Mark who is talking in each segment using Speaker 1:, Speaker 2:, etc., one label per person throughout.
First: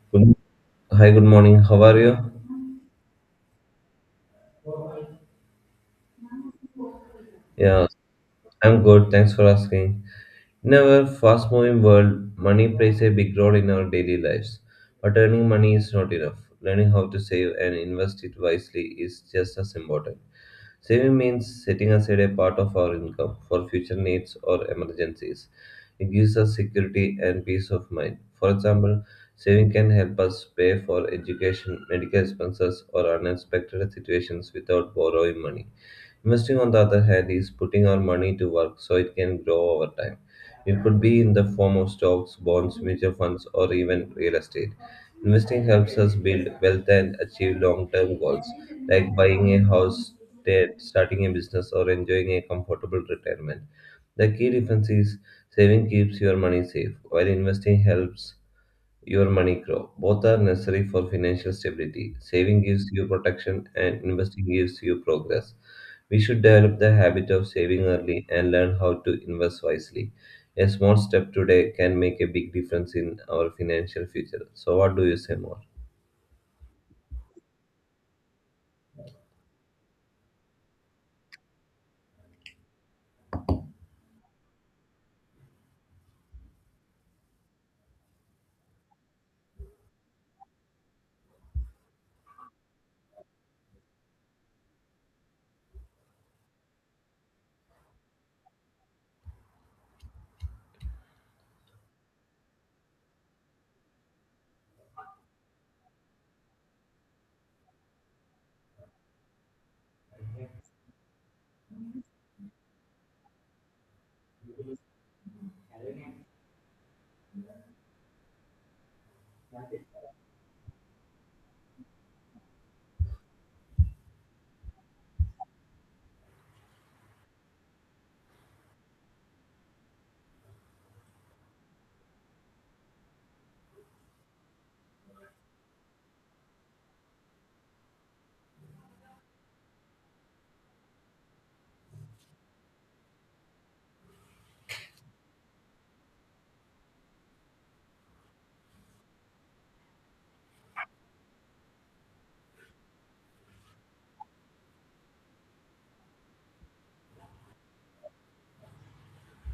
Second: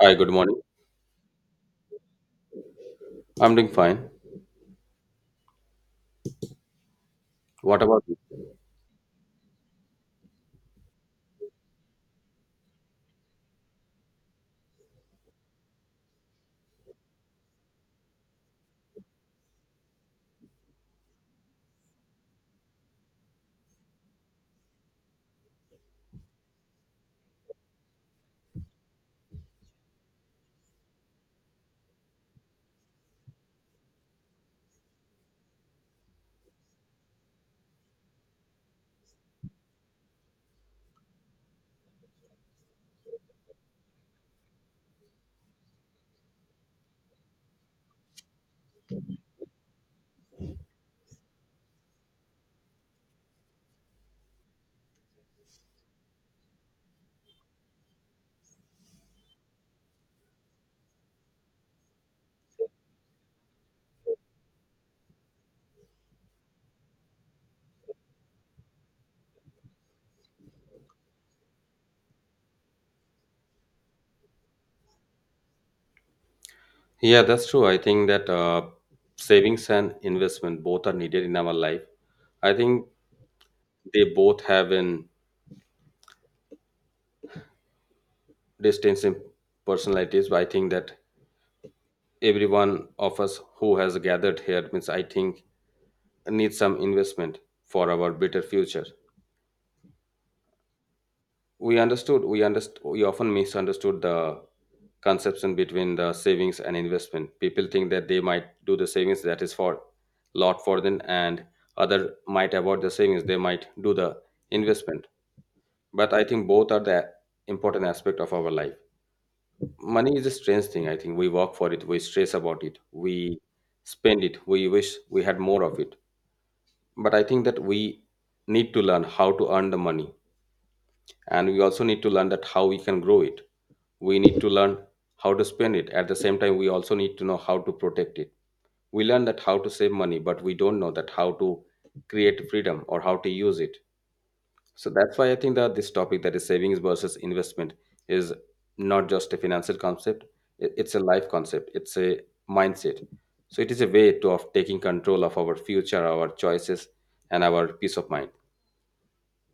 Speaker 1: Hi, good
Speaker 2: Good-
Speaker 1: morning.
Speaker 2: Hi, good morning. How are you?
Speaker 1: I'm doing fine. What
Speaker 2: Yeah,
Speaker 1: about you?
Speaker 2: I'm good. Thanks for asking. In our fast moving world, money plays a big role in our daily lives. But earning money is not enough. Learning how to save and invest it wisely is just as important. Saving means setting aside a part of our income for future needs or emergencies. It gives us security and peace of mind. For example, saving can help us pay for education, medical expenses, or unexpected situations without borrowing money. Investing, on the other hand, is putting our money to work so it can grow over time. It could be in the form of stocks, bonds, mutual funds, or even real estate. Investing helps us build wealth and achieve long term goals like buying a house, debt, starting a business, or enjoying a comfortable retirement. The key difference is saving keeps your money safe, while investing helps your money grow. Both are necessary for financial stability. Saving gives you protection and investing gives you progress. We should develop the habit of saving early and learn how to invest wisely. A small step today can make a big difference in our financial future. So, what do you say more?
Speaker 1: Yeah, that's true. I think that savings and investment both are needed in our life. I think they both have an distinct in personalities, but I think that everyone of us who has gathered here means I think needs some investment for our better future. We understood we often misunderstood the conception between the savings and investment. People think that they might do the savings that is for lot for them, and other might avoid the savings, they might do the investment. But I think both are the important aspect of our life. Money is a strange thing. I think we work for it, we stress about it, we spend it, we wish we had more of it. But I think that we need to learn how to earn the money, and we also need to learn that how we can grow it. We need to learn how to spend it. At the same time, we also need to know how to protect it. We learn that how to save money, but we don't know that how to create freedom or how to use it. So that's why I think that this topic, that is savings versus investment, is not just a financial concept. It's a life concept, it's a mindset. So it is a way to of taking control of our future, our choices, and our peace of mind.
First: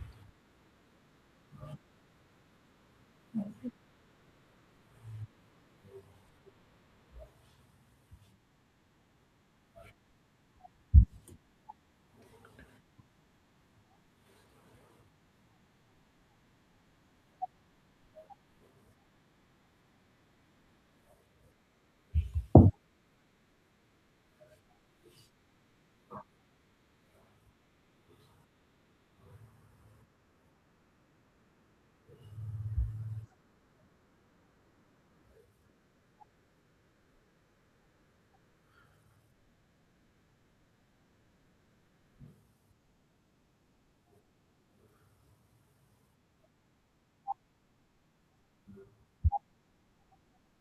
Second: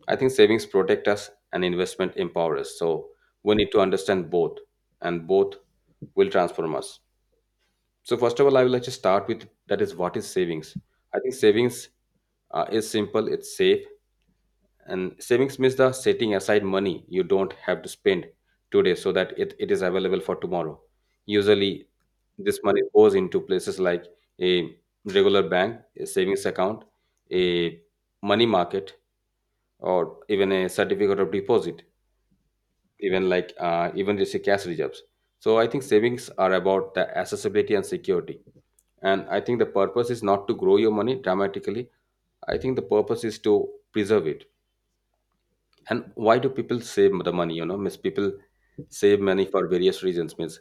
Speaker 1: I think savings protect us and investment empower us. So we need to understand both, and both will transform us. So first of all, I would like to start with that is what is savings. I think savings is simple, it's safe, and savings means the setting aside money you don't have to spend today so that it is available for tomorrow. Usually, this money goes into places like a regular bank, a savings account, a money market, or even a certificate of deposit, even like even just the cash reserves. So I think savings are about the accessibility and security. And I think the purpose is not to grow your money dramatically. I think the purpose is to preserve it. And why do people save the money? You know, means people save money for various reasons. Means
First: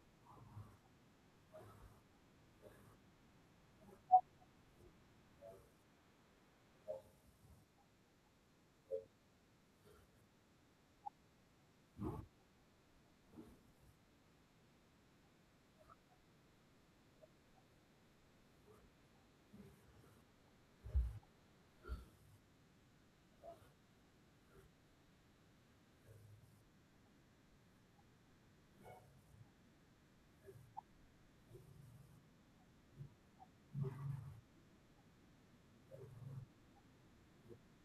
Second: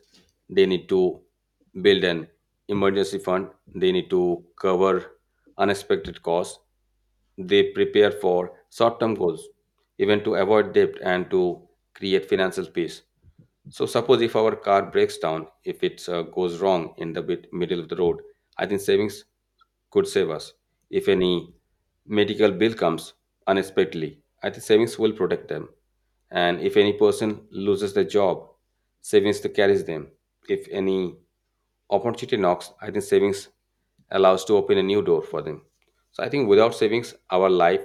Speaker 1: they need to build an emergency fund. They need to cover unexpected costs. They prepare for short-term goals, even to avoid debt and to create financial peace. So suppose if our car breaks down, if it goes wrong in the bit, middle of the road, I think savings could save us. If any medical bill comes unexpectedly, I think savings will protect them. And if any person loses their job, savings to carries them. If any opportunity knocks, I think savings allows to open a new door for them. So I think without savings, our life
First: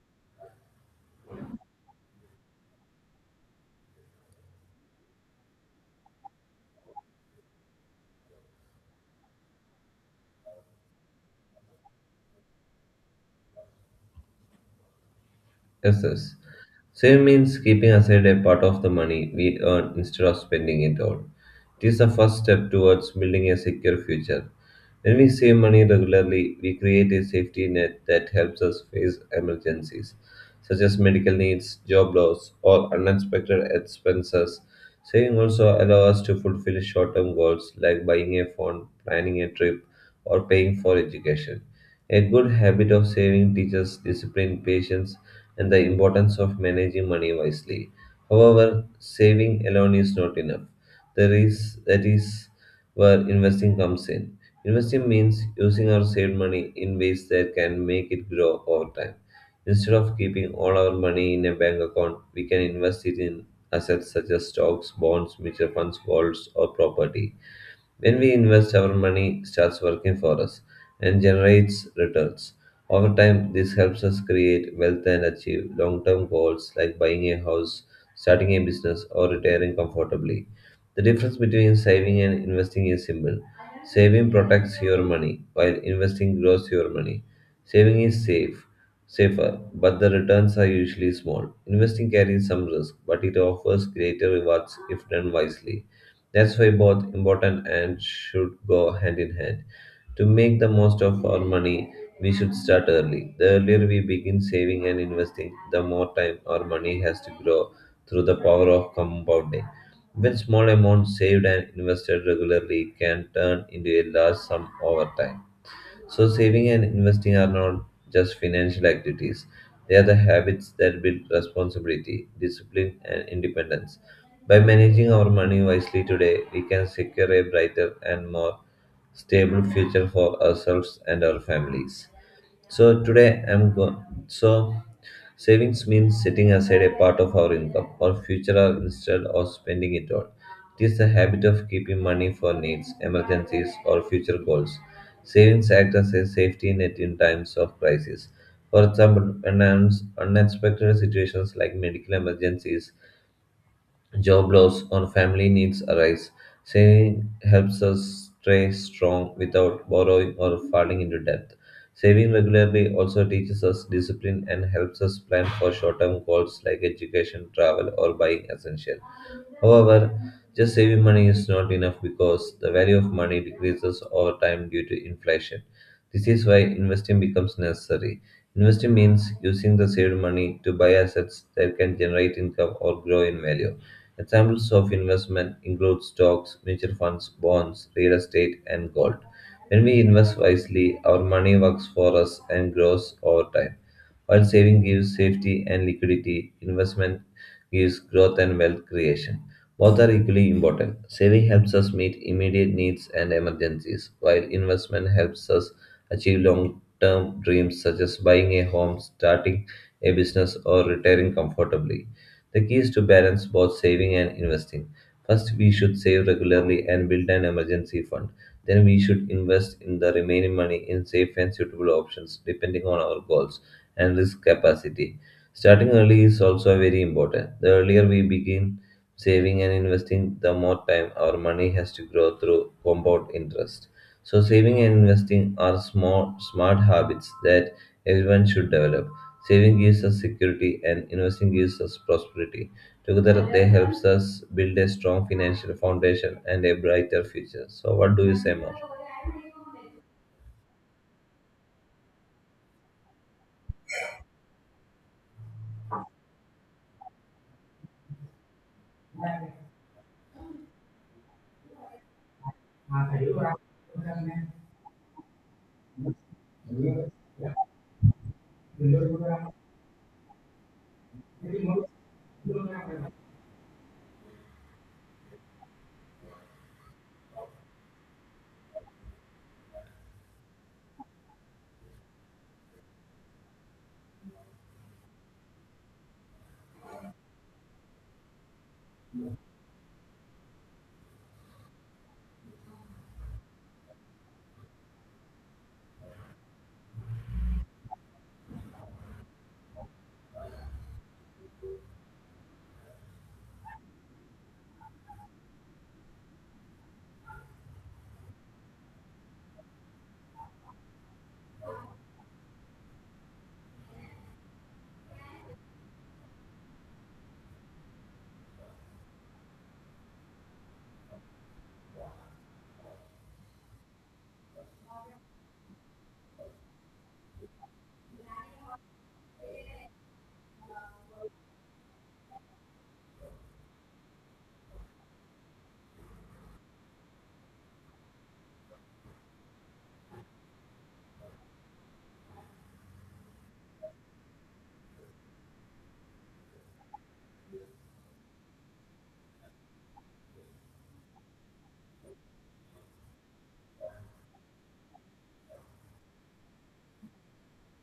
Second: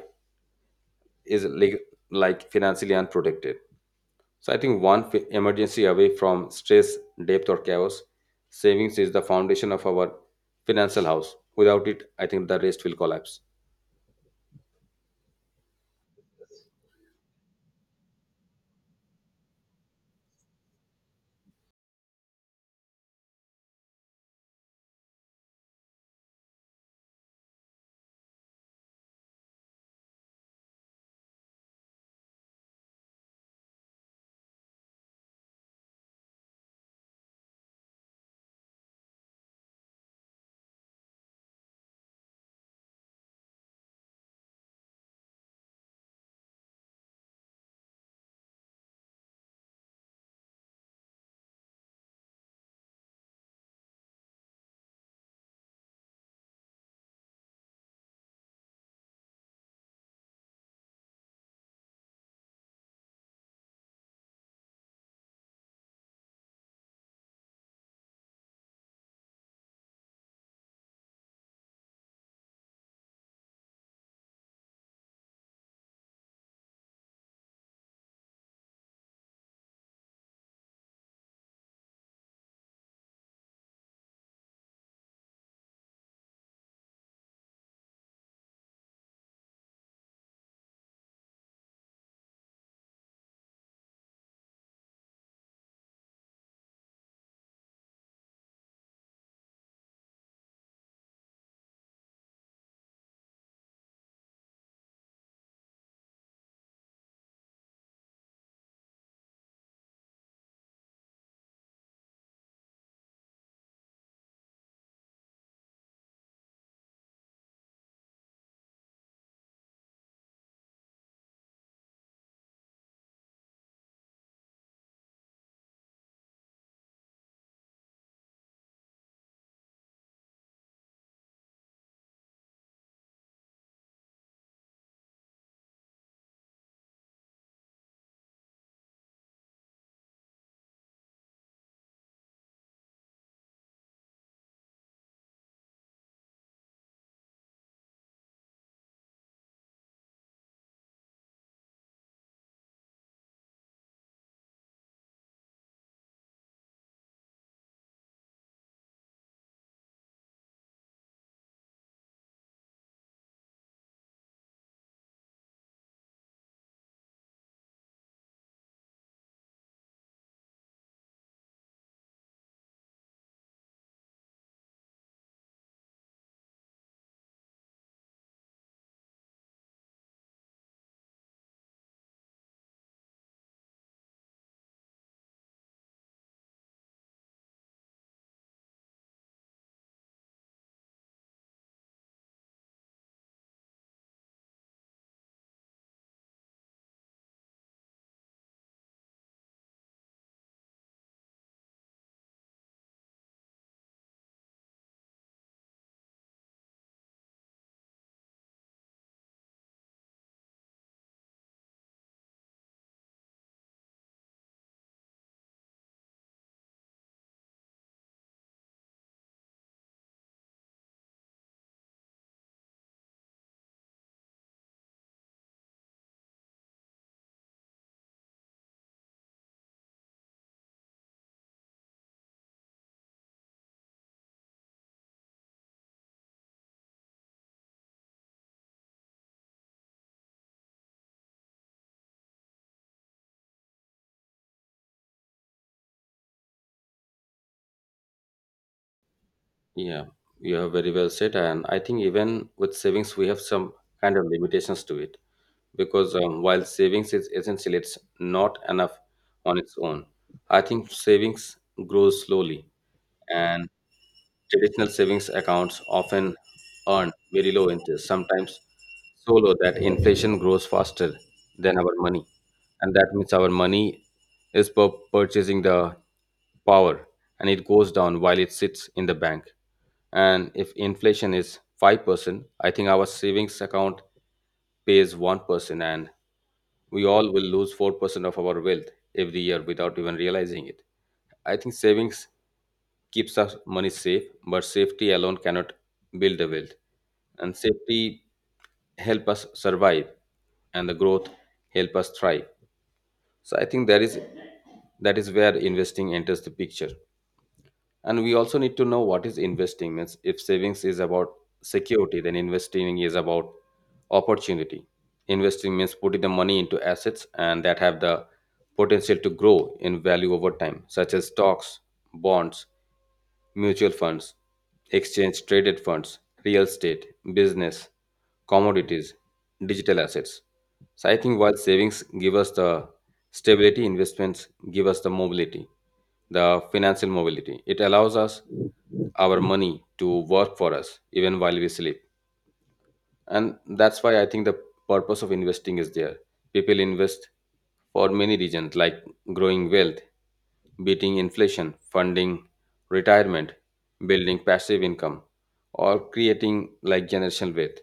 Speaker 1: is like financially unprotected. So I think emergency away from stress, depth, or chaos, savings is the foundation of our financial house. Without it, I think the rest will collapse.
Speaker 2: Yes, yes. Save means keeping aside a part of the money we earn instead of spending it all. It is the first step towards building a secure future. When we save money regularly, we create a safety net that helps us face emergencies, such as medical needs, job loss, or unexpected expenses. Saving also allows us to fulfill short term goals like buying a phone, planning a trip, or paying for education. A good habit of saving teaches discipline, patience, and the importance of managing money wisely. However, saving alone is not enough. There is that is where investing comes in. Investing means using our saved money in ways that can make it grow over time. Instead of keeping all our money in a bank account, we can invest it in assets such as stocks, bonds, mutual funds, golds, or property. When we invest, our money starts working for us and generates returns. Over time, this helps us create wealth and achieve long term goals like buying a house, starting a business, or retiring comfortably. The difference between saving and investing is simple, saving protects your money, while investing grows your money. Saving is safe. Safer, but the returns are usually small. Investing carries some risk, but it offers greater rewards if done wisely. That's why both important and should go hand in hand. To make the most of our money, we should start early. The earlier we begin saving and investing, the more time our money has to grow through the power of compounding. When small amounts saved and invested regularly can turn into a large sum over time. So, saving and investing are not just financial activities, they are the habits that build responsibility, discipline, and independence. By managing our money wisely today, we can secure a brighter and more stable future for ourselves and our families. So today I'm going. So savings means setting aside a part of our income for future or instead of spending it all. It is the habit of keeping money for needs, emergencies, or future goals. Savings act as a safety net in times of crisis. For example, unexpected situations like medical emergencies, job loss, or family needs arise. Saving helps us stay strong without borrowing or falling into debt. Saving regularly also teaches us discipline and helps us plan for short term goals like education, travel, or buying essential. However, just saving money is not enough because the value of money decreases over time due to inflation. This is why investing becomes necessary. Investing means using the saved money to buy assets that can generate income or grow in value. Examples of investment include stocks, mutual funds, bonds, real estate, and gold. When we invest wisely, our money works for us and grows over time. While saving gives safety and liquidity, investment gives growth and wealth creation. Both are equally important. Saving helps us meet immediate needs and emergencies, while investment helps us achieve long term dreams such as buying a home, starting a business, or retiring comfortably. The key is to balance both saving and investing. First, we should save regularly and build an emergency fund. Then, we should invest in the remaining money in safe and suitable options depending on our goals and risk capacity. Starting early is also very important. The earlier we begin saving and investing, the more time our money has to grow through compound interest. So, saving and investing are small, smart habits that everyone should develop. Saving gives us security and investing gives us prosperity. Together, they helps us build a strong financial foundation and a brighter future. So, what do you say more?
Speaker 1: Yeah, you have very well said, and I think even with savings, we have some kind of limitations to it, because while savings is essential, it's not enough on its own. I think savings grows slowly, and traditional savings accounts often earn very low interest, sometimes so low that inflation grows faster than our money. And that means our money is purchasing the power and it goes down while it sits in the bank. And if inflation is 5%, I think our savings account pays one person, and we all will lose 4% of our wealth every year without even realizing it. I think savings keeps us money safe, but safety alone cannot build the wealth. And safety help us survive and the growth help us thrive. So I think that is where investing enters the picture. And we also need to know what is investing means. If savings is about security, then investing is about opportunity. Investing means putting the money into assets and that have the potential to grow in value over time, such as stocks, bonds, mutual funds, exchange traded funds, real estate, business, commodities, digital assets. So I think while savings give us the stability, investments give us the mobility, the financial mobility. It allows us our money to work for us even while we sleep. And that's why I think the purpose of investing is there. People invest for many reasons, like growing wealth, beating inflation, funding retirement, building passive income, or creating like generational wealth.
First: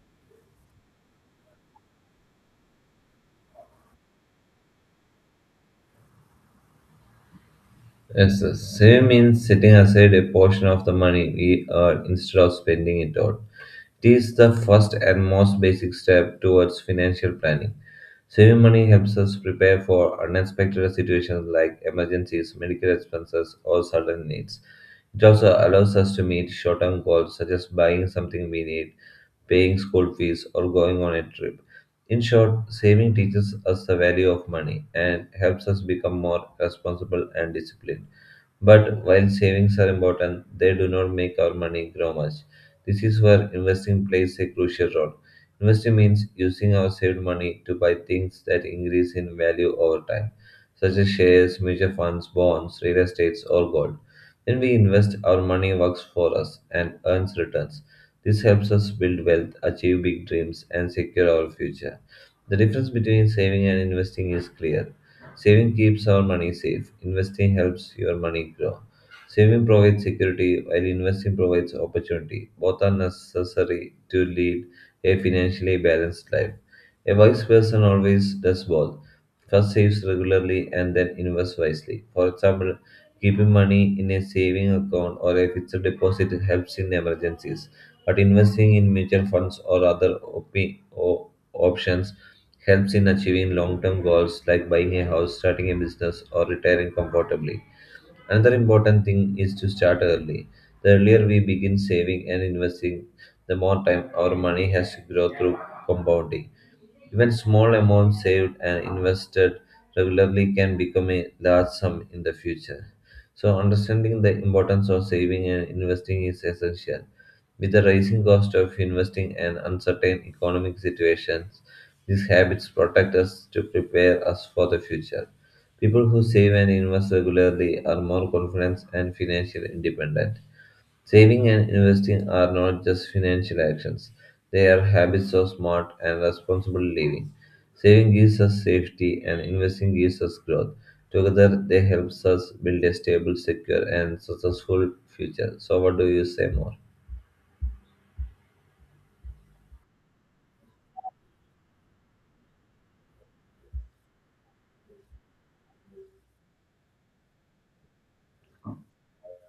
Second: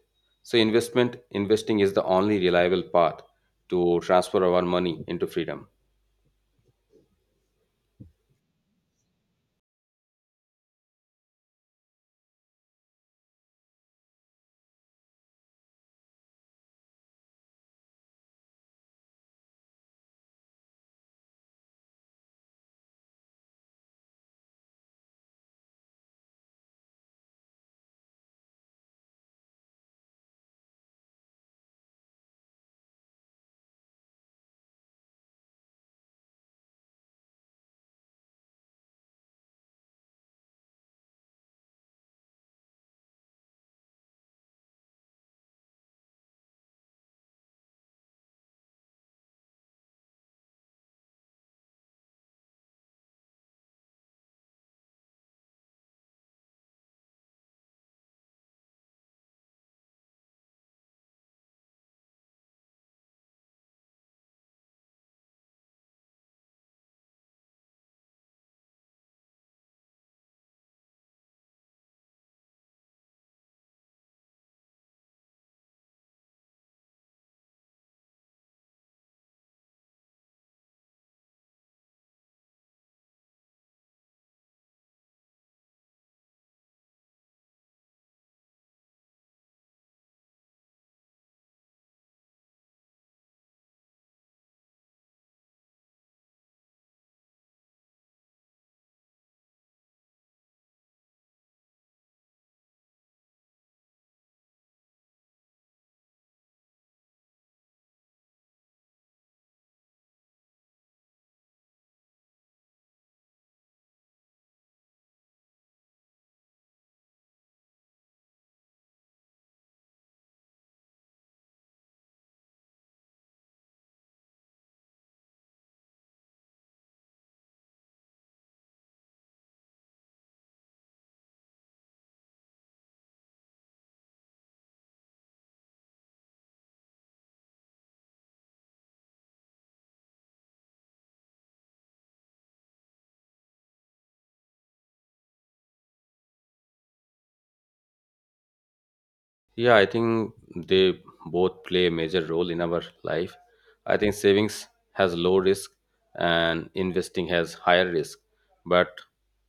Speaker 1: So investment investing is the only reliable path to transfer our money into freedom.
Speaker 2: Yes, sir. Saving means setting aside a portion of the money we earn instead of spending it all. It is the first and most basic step towards financial planning. Saving money helps us prepare for unexpected situations like emergencies, medical expenses, or sudden needs. It also allows us to meet short term goals such as buying something we need, paying school fees, or going on a trip. In short, saving teaches us the value of money and helps us become more responsible and disciplined. But while savings are important, they do not make our money grow much. This is where investing plays a crucial role. Investing means using our saved money to buy things that increase in value over time, such as shares, mutual funds, bonds, real estates, or gold. When we invest, our money works for us and earns returns. This helps us build wealth, achieve big dreams, and secure our future. The difference between saving and investing is clear. Saving keeps our money safe. Investing helps your money grow. Saving provides security while investing provides opportunity. Both are necessary to lead a financially balanced life. A wise person always does both. First saves regularly and then invests wisely. For example, keeping money in a saving account or a fixed deposit helps in emergencies, but investing in mutual funds or other options helps in achieving long-term goals like buying a house, starting a business, or retiring comfortably. Another important thing is to start early. The earlier we begin saving and investing, the more time our money has to grow through compounding. Even small amounts saved and invested regularly can become a large sum in the future. So, understanding the importance of saving and investing is essential. With the rising cost of investing and uncertain economic situations, these habits protect us to prepare us for the future. People who save and invest regularly are more confident and financially independent. Saving and investing are not just financial actions, they are habits of smart and responsible living. Saving gives us safety and investing gives us growth. Together, they helps us build a stable, secure, and successful future. So, what do you say more?
Speaker 1: Yeah, I think they both play a major role in our life. I think savings has low risk and investing has higher risk, but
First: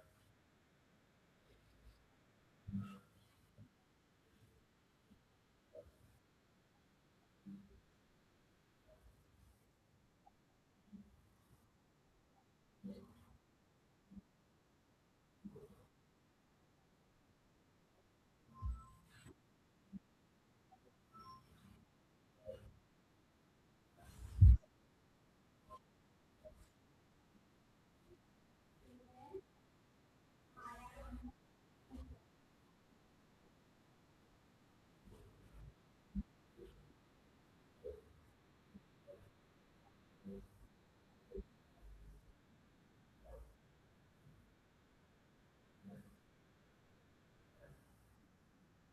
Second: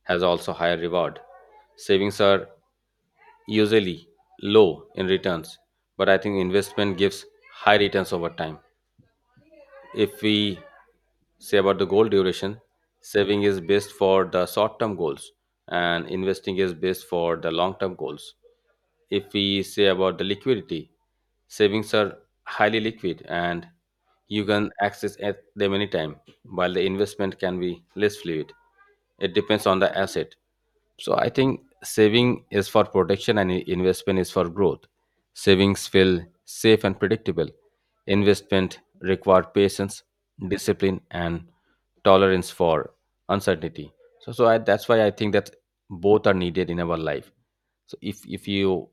Speaker 1: has also higher reward. Savings are usually low in returns, but I think investment gives high returns over time. If we say about the goal duration, saving is best for the short term goals and investing is best for the long term goals. If we say about the liquidity, savings are highly liquid and you can access at them anytime, while the investment can be less fluid, it depends on the asset. So I think saving is for protection and investment is for growth. Savings feel safe and predictable. Investment require patience, discipline, and tolerance for uncertainty. That's why I think that both are needed in our life. So if you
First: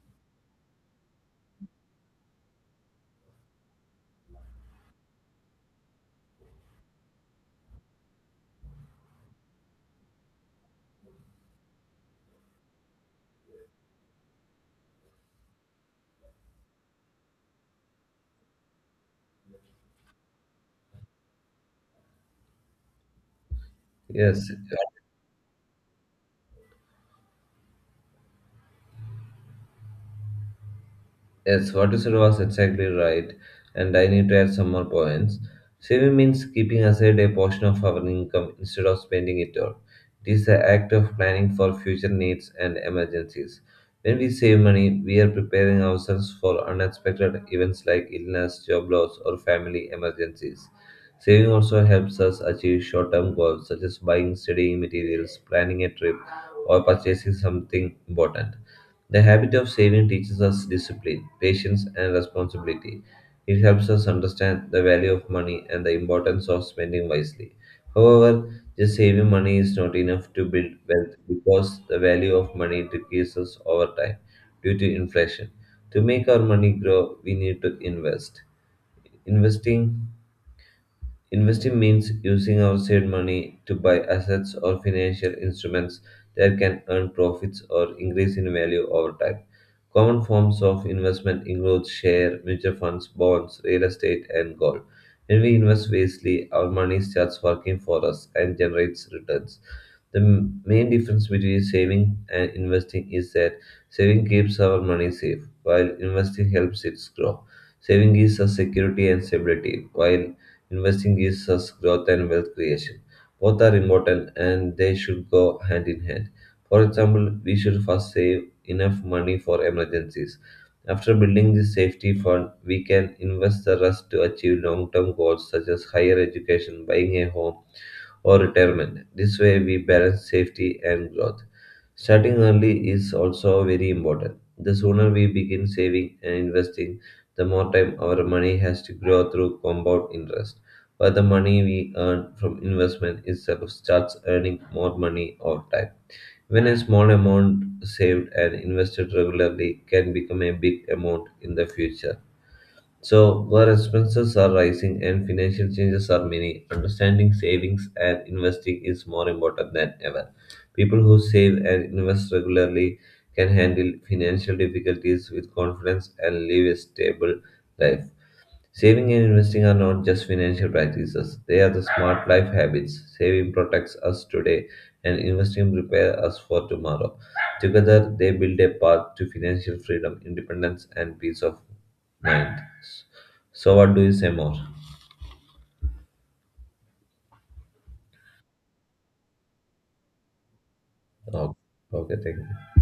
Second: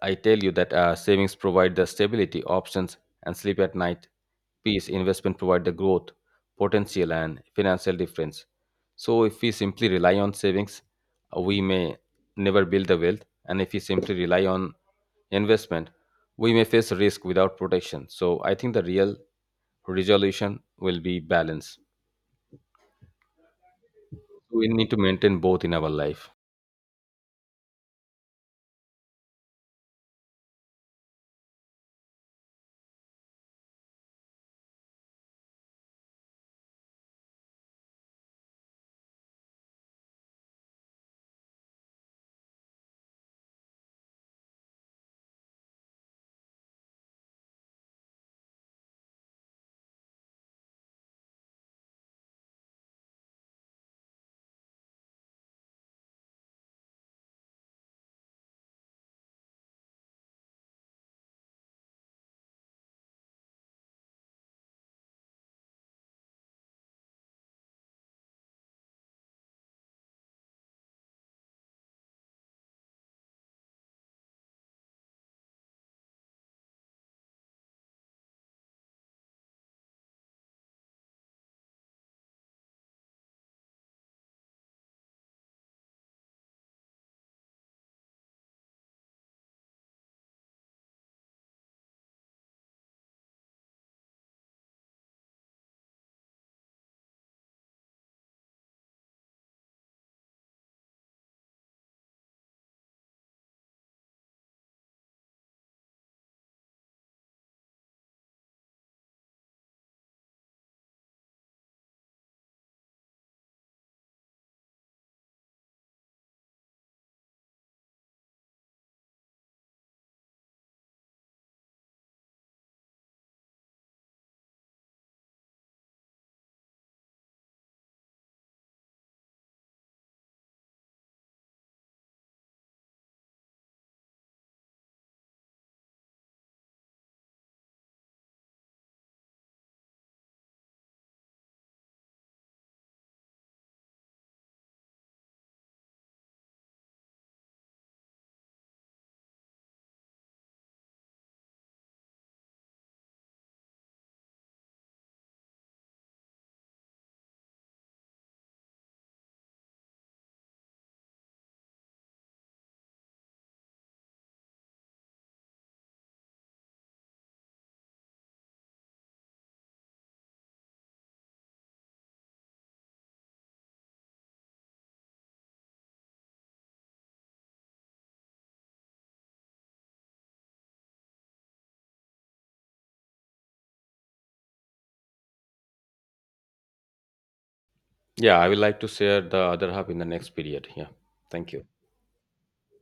Speaker 1: I tell you that savings provide the stability, options, and sleep at night. Peace investment provide the growth, potential, and financial difference. So if we simply rely on savings, we may never build the wealth, and if we simply rely on investment, we may face risk without protection. So I think the real resolution will be balance.
Speaker 2: Yes,
Speaker 1: We need to maintain both in our life.
Speaker 2: yes, what you said was exactly right, and I need to add some more points. Saving means keeping aside a portion of our income instead of spending it all. It is the act of planning for future needs and emergencies. When we save money, we are preparing ourselves for unexpected events like illness, job loss, or family emergencies. Saving also helps us achieve short term goals such as buying studying materials, planning a trip, or purchasing something important. The habit of saving teaches us discipline, patience, and responsibility. It helps us understand the value of money and the importance of spending wisely. However, just saving money is not enough to build wealth because the value of money decreases over time due to inflation. To make our money grow, we need to invest. Investing Investing means using our saved money to buy assets or financial instruments that can earn profits or increase in value over time. Common forms of investment include share, mutual funds, bonds, real estate, and gold. When we invest wisely, our money starts working for us and generates returns. The main difference between saving and investing is that saving keeps our money safe, while investing helps it grow. Saving gives us security and stability, while investing gives us growth and wealth creation. Both are important and they should go hand in hand. For example, we should first save enough money for emergencies. After building this safety fund, we can invest the rest to achieve long term goals such as higher education, buying a home, or retirement. This way, we balance safety and growth. Starting early is also very important. The sooner we begin saving and investing, the more time our money has to grow through compound interest. But the money we earn from investment itself starts earning more money over time. When a small amount saved and invested regularly can become a big amount in the future. So, where expenses are rising and financial changes are many, understanding savings and investing is more important than ever. People who save and invest regularly can handle financial difficulties with confidence and live a stable life. Saving and investing are not just financial practices, they are the smart life habits. Saving protects us today and investing prepares us for tomorrow. Together, they build a path to financial freedom, independence, and peace of mind. So, what do you say more?
Speaker 1: Yeah, I will like to share the other half in the next period. Yeah, thank
Speaker 2: Oh,
Speaker 1: you.
Speaker 2: okay, thank you.